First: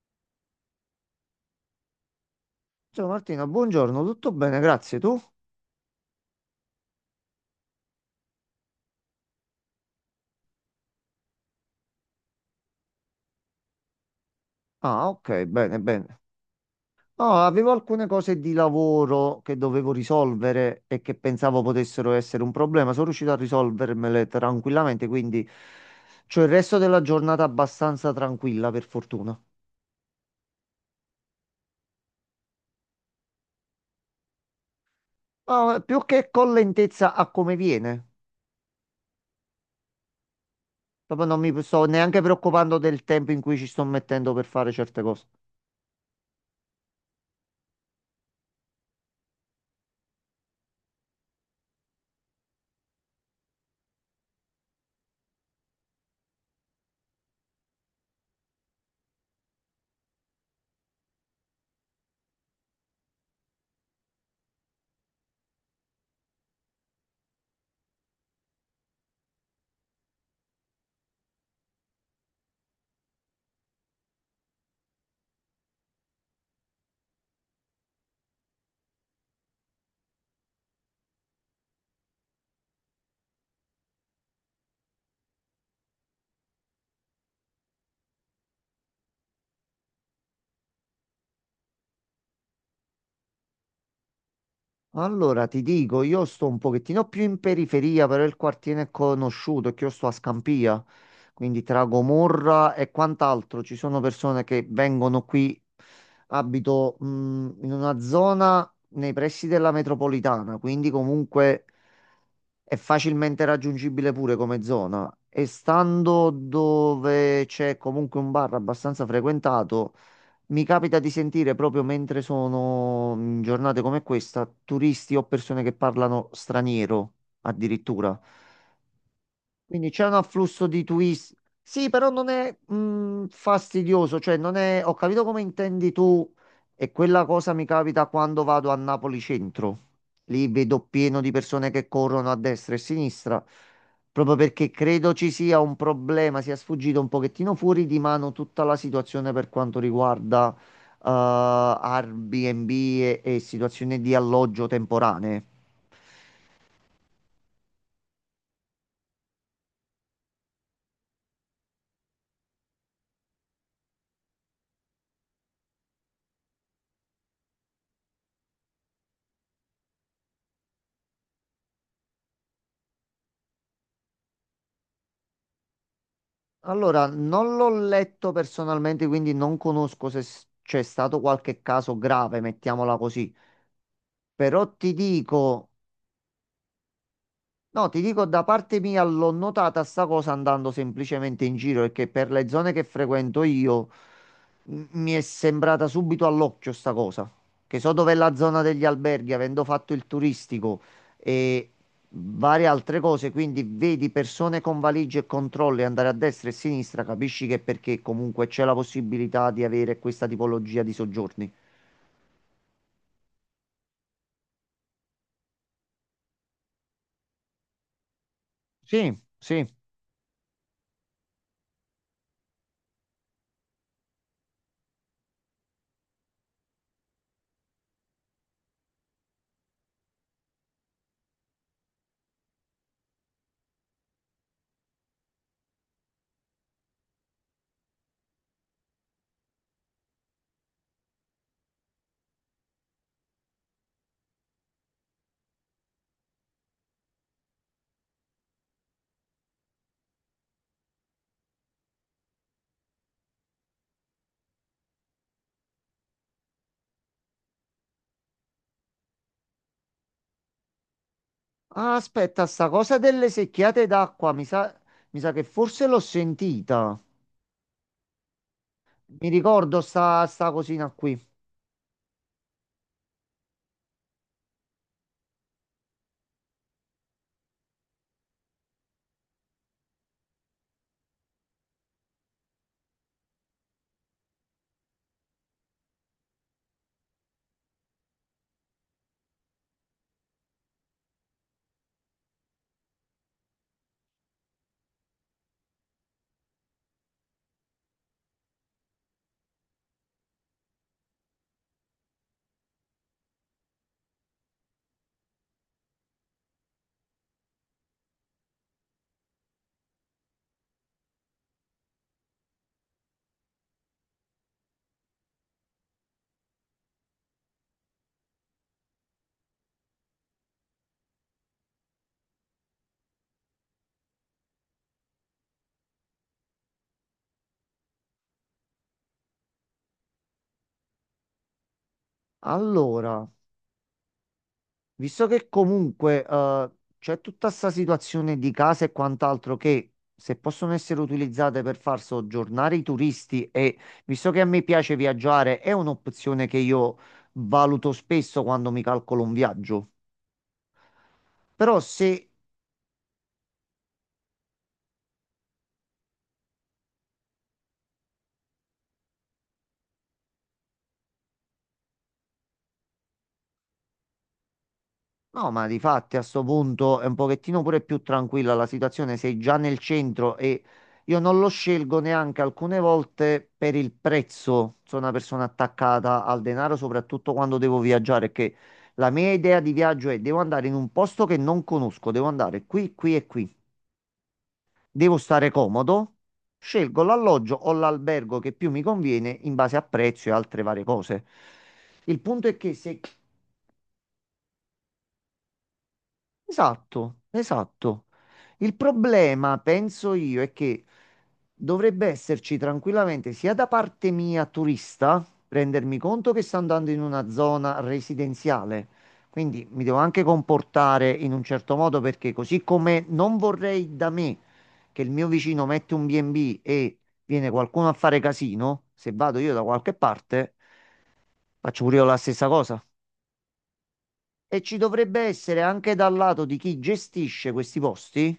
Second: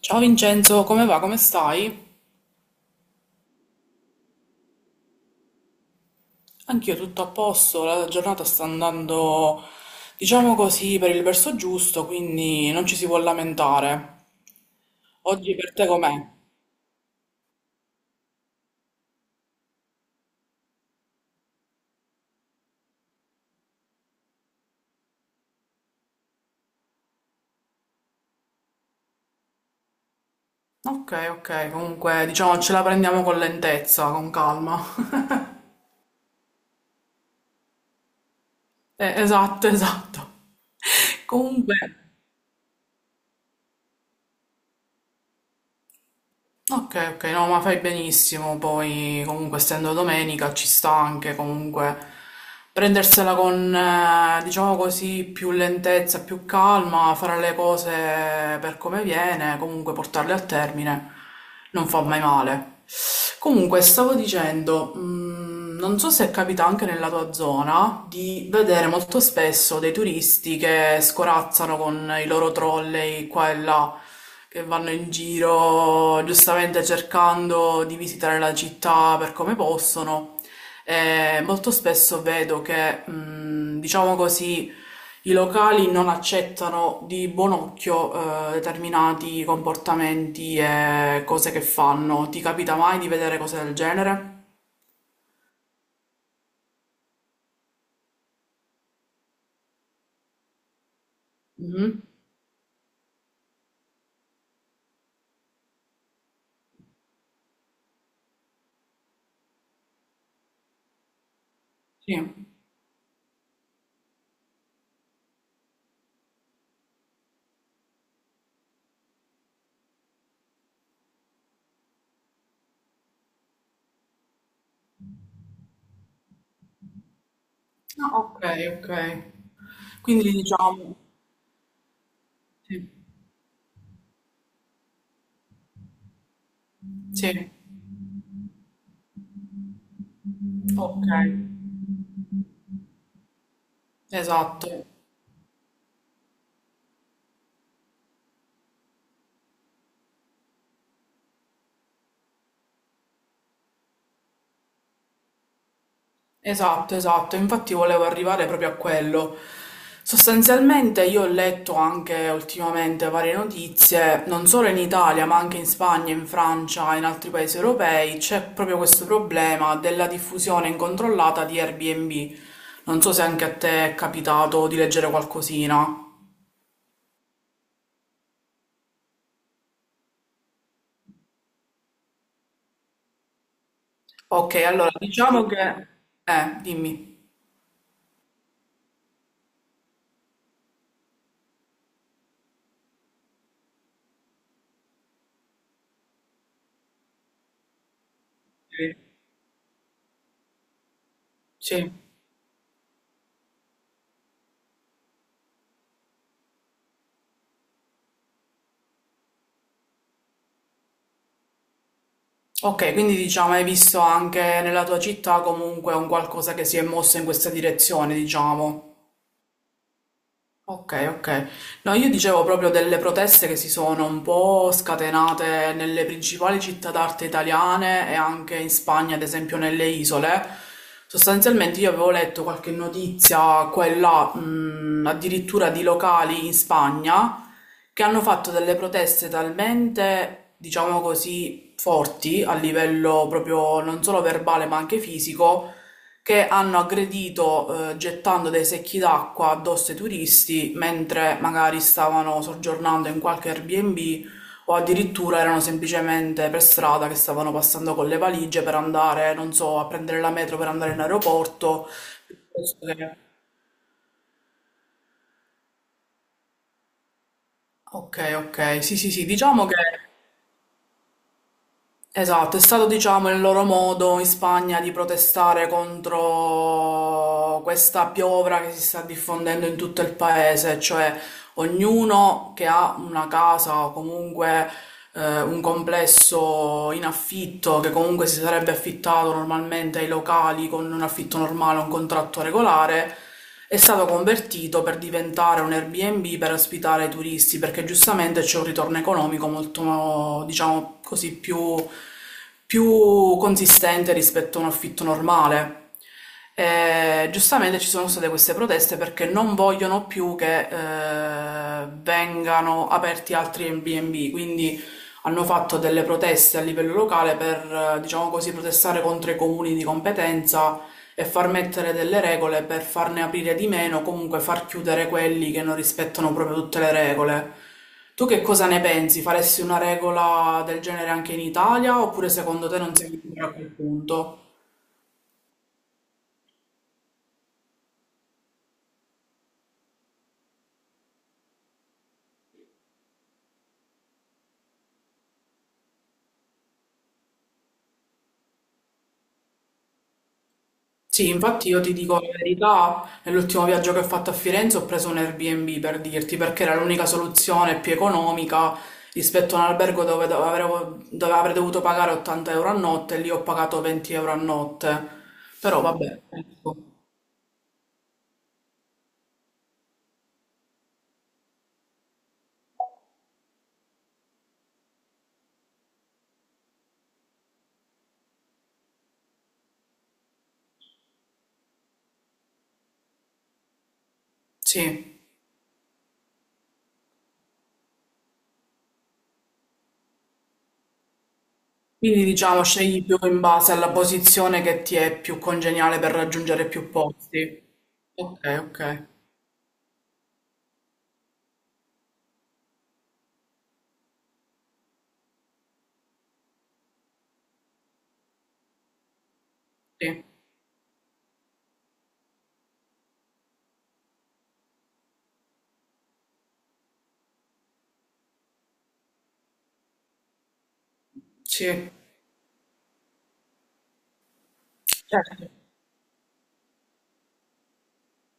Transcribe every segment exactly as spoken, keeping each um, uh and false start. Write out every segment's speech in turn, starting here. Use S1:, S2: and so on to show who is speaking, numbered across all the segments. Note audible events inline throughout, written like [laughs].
S1: Ciao Vincenzo, come va? Come stai?
S2: Ciao Martina, buongiorno, tutto bene, grazie. Tu?
S1: Anch'io tutto a posto, la giornata sta andando, diciamo così, per il verso giusto, quindi non ci si può lamentare.
S2: Ah, ok,
S1: Oggi per
S2: bene,
S1: te com'è?
S2: bene. No, avevo alcune cose di lavoro che dovevo risolvere e che pensavo potessero essere un problema. Sono riuscito a risolvermele tranquillamente, quindi c'ho il resto della giornata abbastanza tranquilla, per fortuna.
S1: Ok, ok, comunque diciamo ce la prendiamo con lentezza, con calma. [laughs]
S2: Ma più che con lentezza a come viene,
S1: Eh, esatto, esatto. [laughs]
S2: proprio non mi
S1: Comunque.
S2: sto neanche preoccupando del tempo in cui ci sto mettendo per fare certe cose.
S1: Ok, ok, no, ma fai benissimo, poi comunque essendo domenica ci sta anche comunque prendersela con, eh, diciamo così, più lentezza, più calma, fare le cose per come viene, comunque portarle a termine, non fa mai male. Comunque, stavo dicendo, mh, non so se capita anche nella tua zona di vedere molto spesso dei turisti che scorazzano con i loro trolley qua e là, che vanno in giro giustamente cercando di visitare la città per come possono. Eh, molto spesso vedo che, mh, diciamo così, i locali non accettano di buon occhio eh, determinati comportamenti e cose che fanno. Ti capita mai di vedere cose del genere?
S2: Allora, ti dico, io sto un pochettino più in periferia, però il quartiere è conosciuto, è che io sto a Scampia, quindi tra
S1: Mhm.
S2: Gomorra e quant'altro. Ci sono persone che vengono qui, abito, mh, in una zona nei pressi della metropolitana, quindi comunque
S1: Sì.
S2: è facilmente raggiungibile pure come zona. E stando dove c'è comunque un bar abbastanza frequentato, mi capita di sentire proprio mentre sono in giornate come questa, turisti o persone che parlano straniero
S1: Ah,
S2: addirittura.
S1: ok, ok.
S2: Quindi c'è un
S1: Quindi
S2: afflusso di
S1: diciamo,
S2: twist. Sì, però non è
S1: sì,
S2: mh, fastidioso, cioè non è... Ho capito come intendi tu e quella
S1: sì,
S2: cosa mi capita quando vado a Napoli centro. Lì vedo
S1: ok,
S2: pieno di persone che corrono a destra e a sinistra, proprio perché
S1: esatto.
S2: credo ci sia un problema, sia sfuggito un pochettino fuori di mano tutta la situazione per quanto riguarda eh, Airbnb e e situazioni di alloggio temporanee.
S1: Esatto, esatto, infatti volevo arrivare proprio a quello. Sostanzialmente io ho letto anche ultimamente varie notizie, non solo in Italia, ma anche in Spagna, in Francia e in altri paesi europei, c'è proprio questo problema della diffusione incontrollata di Airbnb. Non so se anche a te è capitato di leggere qualcosina.
S2: Allora, non l'ho letto personalmente, quindi non conosco se s- c'è stato qualche caso grave, mettiamola così.
S1: Ok,
S2: Però
S1: allora
S2: ti
S1: diciamo che...
S2: dico,
S1: Eh, dimmi.
S2: no, ti dico, da parte mia l'ho notata sta cosa andando semplicemente in giro, perché per le zone che frequento io m- mi è sembrata subito all'occhio sta cosa, che so dov'è la zona degli
S1: Sì.
S2: alberghi, avendo fatto il turistico e
S1: Sì.
S2: varie altre cose, quindi vedi persone con valigie e controlli andare a destra e a sinistra, capisci che è perché comunque c'è la possibilità di avere questa tipologia di soggiorni.
S1: Ok, quindi diciamo hai visto anche nella tua città comunque un qualcosa che si è mosso in questa direzione, diciamo.
S2: Sì, sì.
S1: Ok, ok. No, io dicevo proprio delle proteste che si sono un po' scatenate nelle principali città d'arte italiane e anche in Spagna, ad esempio nelle isole. Sostanzialmente io avevo letto qualche notizia, quella, mh, addirittura di locali in Spagna, che hanno fatto delle proteste talmente, diciamo così, forti a livello proprio non solo verbale ma anche fisico che hanno aggredito eh, gettando dei secchi d'acqua addosso ai turisti mentre magari stavano soggiornando in qualche Airbnb o addirittura erano semplicemente per strada che stavano passando con le valigie per andare, non so, a prendere la metro per andare in aeroporto.
S2: Ah, aspetta, sta
S1: piuttosto
S2: cosa
S1: che-
S2: delle secchiate d'acqua, mi sa, mi sa che forse l'ho sentita.
S1: Ok, ok, sì, sì, sì,
S2: Mi
S1: diciamo che
S2: ricordo sta, sta cosina qui.
S1: esatto, è stato diciamo il loro modo in Spagna di protestare contro questa piovra che si sta diffondendo in tutto il paese, cioè ognuno che ha una casa o comunque eh, un complesso in affitto che comunque si sarebbe affittato normalmente ai locali con un affitto normale, un contratto regolare, è stato convertito per diventare un Airbnb per ospitare i turisti, perché giustamente c'è un ritorno economico molto, diciamo così, più, più consistente rispetto a un affitto normale. E, giustamente ci sono state queste proteste perché non vogliono più che eh, vengano aperti altri Airbnb, quindi hanno fatto delle proteste a livello locale per, eh, diciamo così, protestare contro i comuni di competenza e far mettere delle regole per farne aprire di meno, comunque far chiudere quelli che non rispettano proprio tutte le regole. Tu che cosa ne pensi? Faresti una regola del genere anche in Italia oppure secondo te non siamo
S2: Allora,
S1: ancora a quel punto?
S2: visto che comunque eh, c'è tutta sta situazione di case e quant'altro che se possono essere utilizzate per far soggiornare i turisti e visto che a me piace viaggiare, è un'opzione che io valuto spesso quando mi calcolo un viaggio.
S1: Sì, infatti
S2: Però
S1: io ti
S2: se
S1: dico la verità, nell'ultimo viaggio che ho fatto a Firenze ho preso un Airbnb per dirti, perché era l'unica soluzione più economica rispetto a un albergo dove, dove avrei dove avrei dovuto pagare ottanta euro a notte e lì ho pagato venti euro a notte.
S2: No, ma di
S1: Però
S2: fatti
S1: vabbè,
S2: a sto
S1: ecco,
S2: punto è un pochettino pure più tranquilla la situazione, sei già nel centro e io non lo scelgo neanche alcune volte per il prezzo. Sono una persona attaccata al denaro, soprattutto quando devo viaggiare, perché la mia idea di viaggio è devo andare in un posto che non conosco, devo andare qui, qui e qui. Devo
S1: sì.
S2: stare comodo, scelgo l'alloggio o l'albergo che più mi conviene in base a prezzo e altre varie cose. Il
S1: Quindi
S2: punto è
S1: diciamo
S2: che se
S1: scegli più in base alla posizione che ti è più congeniale per raggiungere più
S2: Esatto,
S1: posti.
S2: esatto.
S1: Ok,
S2: Il
S1: ok,
S2: problema, penso io, è che dovrebbe esserci tranquillamente sia da parte mia turista, rendermi conto che sto andando in una zona residenziale, quindi mi devo anche
S1: sì,
S2: comportare in un certo modo perché così come non vorrei da me che il mio vicino mette un B e B e B e viene qualcuno a fare casino, se vado io da qualche parte, faccio
S1: sì,
S2: pure io la stessa cosa. E ci dovrebbe
S1: certo,
S2: essere anche dal lato di chi gestisce questi posti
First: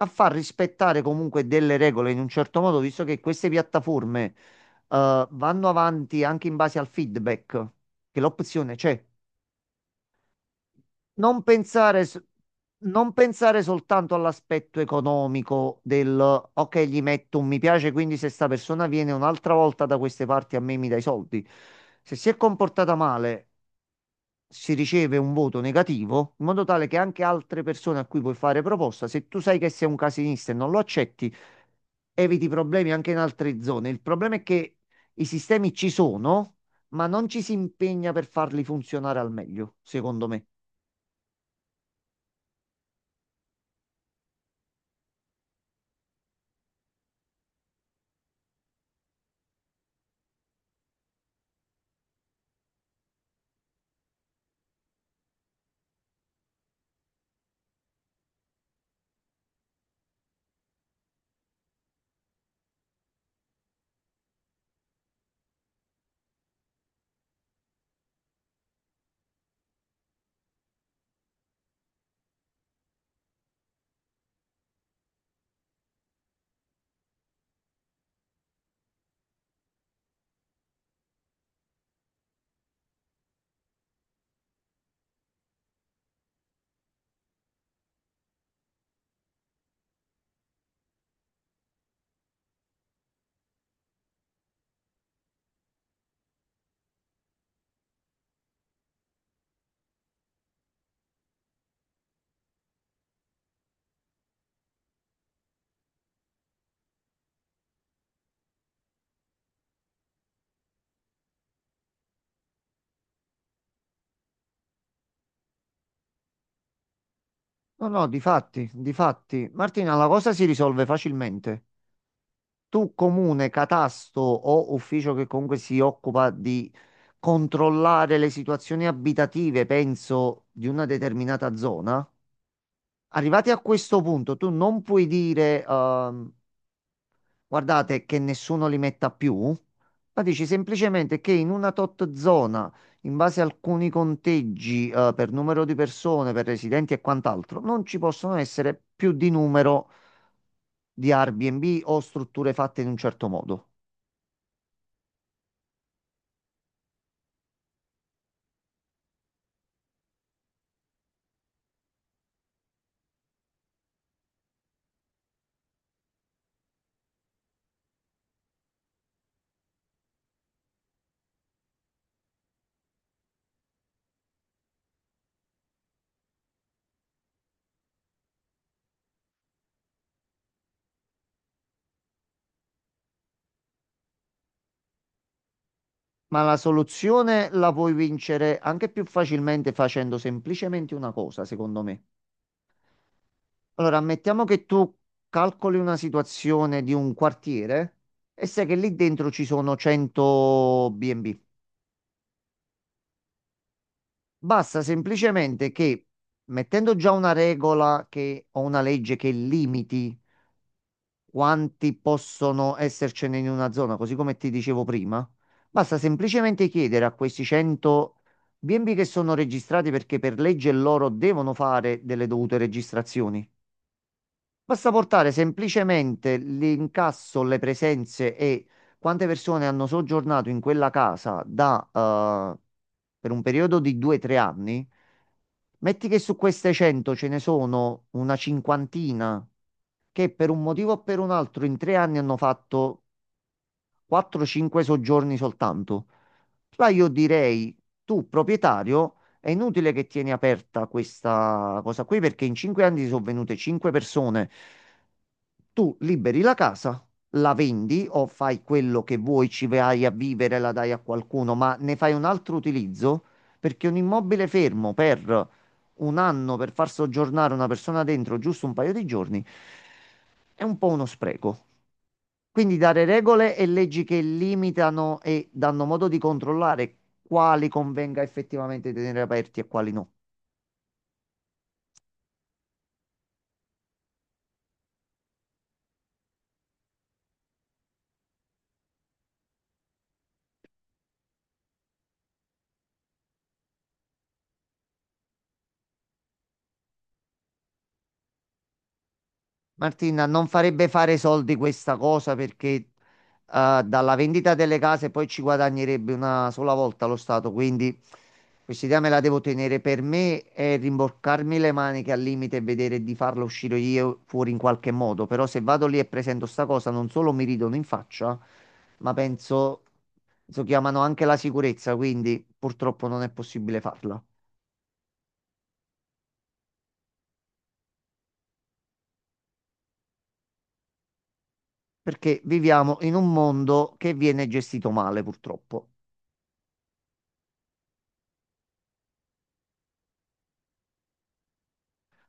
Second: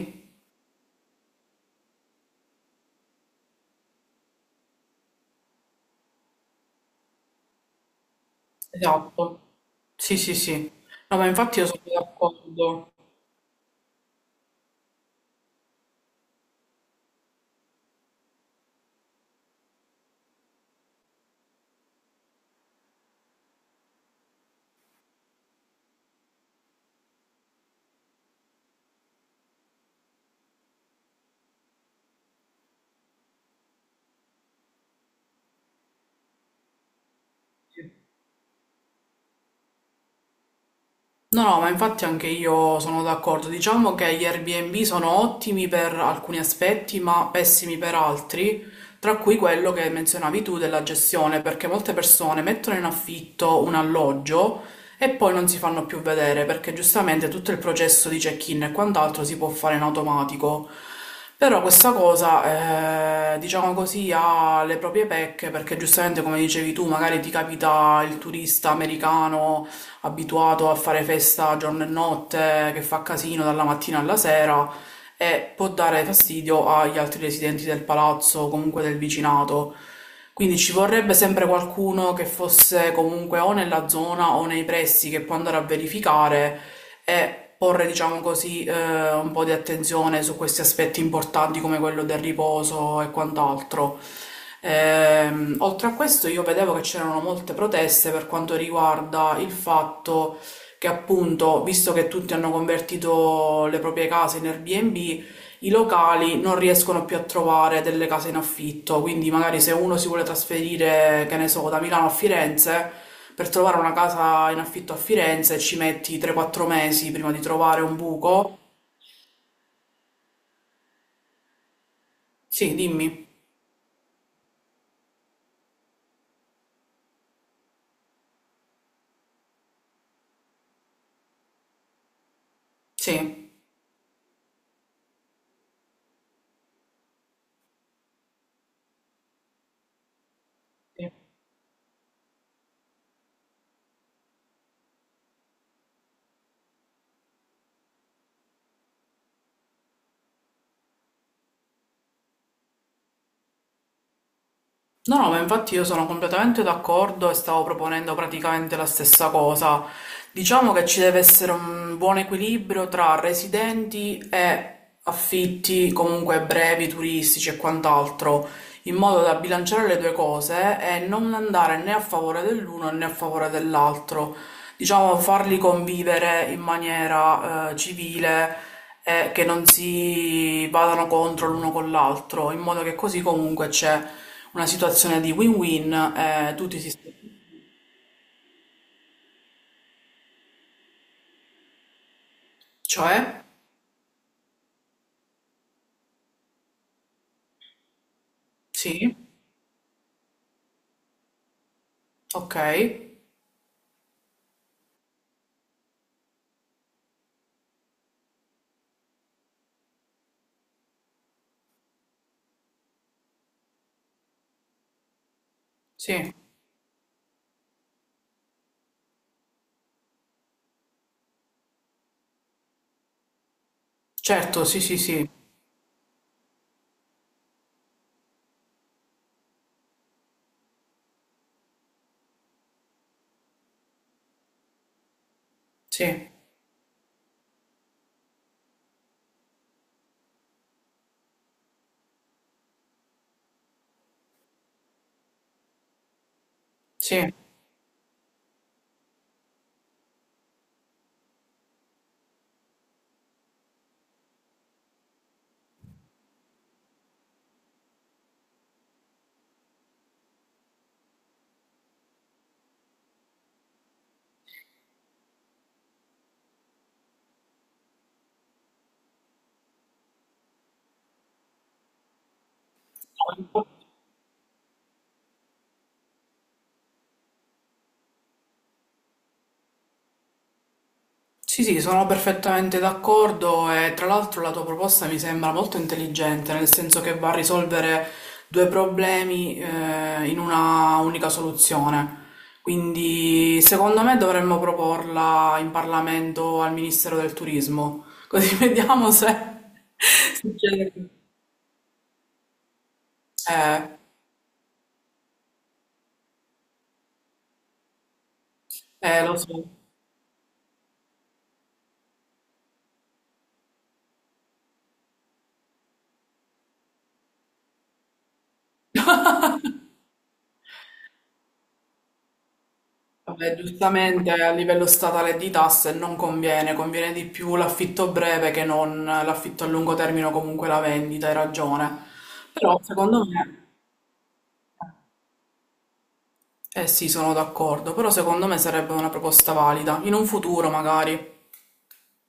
S2: a far rispettare comunque delle regole in un certo modo, visto che queste piattaforme eh, vanno avanti anche in base al feedback, che l'opzione c'è.
S1: Esatto. Sì, sì, sì. No, ma
S2: Non
S1: infatti io sono
S2: pensare, s-
S1: d'accordo.
S2: non pensare soltanto all'aspetto economico del ok, gli metto un mi piace, quindi se sta persona viene un'altra volta da queste parti a me mi dai i soldi. Se si è comportata male si riceve un voto negativo, in modo tale che anche altre persone a cui puoi fare proposta, se tu sai che sei un casinista e non lo accetti, eviti problemi anche in altre zone. Il problema è che i sistemi ci sono, ma non ci si
S1: Sì.
S2: impegna per farli funzionare al meglio, secondo me.
S1: No, no, ma infatti anche io sono d'accordo. Diciamo che gli Airbnb sono ottimi per alcuni aspetti, ma pessimi per altri, tra cui quello che menzionavi tu della gestione, perché molte persone mettono in affitto un alloggio e poi non si fanno più vedere, perché giustamente tutto il processo di check-in e quant'altro si può fare in automatico. Però questa cosa, eh, diciamo così, ha le proprie pecche, perché giustamente, come dicevi tu, magari ti capita il turista americano abituato a fare festa giorno e notte, che fa casino dalla mattina alla sera e può dare fastidio agli altri residenti del palazzo o comunque del vicinato. Quindi ci vorrebbe sempre qualcuno che fosse comunque o nella zona o nei pressi che può andare a verificare e porre, diciamo così, eh, un po' di attenzione su questi aspetti importanti come quello del riposo e quant'altro. Ehm, oltre a questo, io vedevo che c'erano molte proteste per quanto riguarda il fatto che, appunto, visto che tutti hanno convertito le proprie case in Airbnb, i locali non riescono più a trovare delle case in affitto, quindi magari se uno si vuole trasferire, che ne so, da Milano a Firenze, per trovare una casa in affitto a Firenze ci metti tre quattro mesi prima di trovare
S2: No,
S1: un
S2: no,
S1: buco.
S2: difatti, difatti. Martina, la cosa si risolve facilmente.
S1: Sì,
S2: Tu,
S1: dimmi.
S2: comune, catasto o ufficio che comunque si occupa di controllare le situazioni abitative, penso, di una determinata zona. Arrivati
S1: Sì.
S2: a questo punto, tu non puoi dire, ehm, guardate che nessuno li metta più, ma dici semplicemente che in una tot zona, in base a alcuni conteggi, eh, per numero di persone, per residenti e quant'altro, non ci possono essere più di numero di Airbnb o strutture fatte in un certo modo.
S1: No, no, ma infatti io sono completamente d'accordo e stavo proponendo praticamente la stessa cosa. Diciamo che ci deve essere un buon equilibrio tra residenti e affitti comunque brevi, turistici e quant'altro, in modo da bilanciare le due cose e non andare né a favore dell'uno né a favore dell'altro diciamo, farli convivere in maniera eh, civile e che non si vadano contro l'uno con l'altro, in modo che così comunque c'è una situazione di win-win
S2: Ma
S1: e
S2: la
S1: tutti si...
S2: soluzione la puoi vincere anche più facilmente facendo semplicemente una cosa, secondo me.
S1: Cioè?
S2: Allora, ammettiamo che tu calcoli una situazione di un quartiere e sai che lì
S1: Sì,
S2: dentro ci sono cento B e B.
S1: ok,
S2: Basta semplicemente che, mettendo già una regola che, o una legge che limiti quanti possono essercene in una zona, così come ti dicevo prima, basta
S1: sì,
S2: semplicemente chiedere a questi cento B e B che sono registrati perché per legge loro devono fare delle dovute registrazioni.
S1: certo, sì,
S2: Basta
S1: sì, sì,
S2: portare semplicemente l'incasso, le presenze e quante persone hanno soggiornato in quella casa da, eh, per un periodo di due tre anni. Metti che
S1: sì,
S2: su queste cento ce ne sono una cinquantina che per un motivo o per un altro in tre anni hanno fatto quattro cinque soggiorni soltanto. Là io
S1: sì.
S2: direi, tu proprietario, è inutile che tieni aperta questa cosa qui perché in cinque anni ti sono venute cinque persone. Tu liberi la casa, la vendi o fai quello che vuoi, ci vai a vivere, la dai a qualcuno, ma ne fai un altro utilizzo perché un immobile fermo per un anno per far soggiornare una persona dentro giusto un paio di giorni è un po' uno spreco. Quindi dare regole e leggi che limitano e danno modo di controllare quali convenga effettivamente tenere aperti e quali no.
S1: Sì, sì, sono perfettamente d'accordo e tra l'altro la tua proposta mi sembra molto intelligente, nel senso che va a risolvere due problemi eh, in una unica soluzione. Quindi secondo me dovremmo proporla in Parlamento al Ministero del Turismo, così [laughs] vediamo se
S2: Martina, non farebbe
S1: succede.
S2: fare soldi questa cosa perché eh,
S1: Eh,
S2: dalla vendita delle case poi ci guadagnerebbe una sola volta lo Stato, quindi questa idea me la
S1: eh, lo
S2: devo
S1: so.
S2: tenere per me e rimboccarmi le maniche al limite e vedere di farla uscire io fuori in qualche modo. Però se vado lì e presento sta cosa, non solo mi ridono in faccia, ma penso, penso chiamano anche la sicurezza, quindi purtroppo non è
S1: Vabbè,
S2: possibile farla.
S1: giustamente a livello statale di tasse non conviene, conviene di più l'affitto breve che non l'affitto a lungo termine o comunque la vendita, hai ragione.
S2: Perché
S1: Però
S2: viviamo in
S1: secondo
S2: un
S1: me,
S2: mondo che viene gestito male, purtroppo.
S1: eh sì, sono d'accordo, però secondo me sarebbe una proposta valida, in un futuro magari.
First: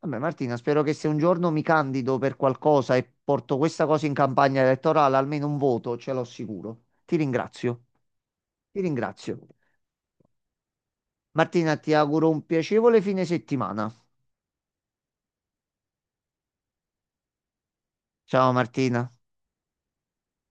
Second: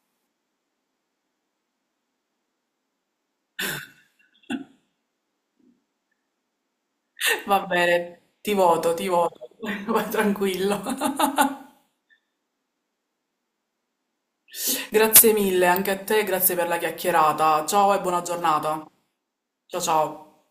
S2: Vabbè, Martina, spero che se un giorno mi candido per qualcosa e porto questa cosa in campagna elettorale, almeno un voto ce l'ho sicuro. Ti
S1: Va
S2: ringrazio,
S1: bene, ti
S2: ti
S1: voto, ti
S2: ringrazio.
S1: voto, [laughs] vai tranquillo.
S2: Martina, ti auguro un piacevole fine settimana.
S1: Grazie mille anche a te, grazie per la chiacchierata. Ciao e buona
S2: Ciao
S1: giornata.
S2: Martina.
S1: Ciao ciao.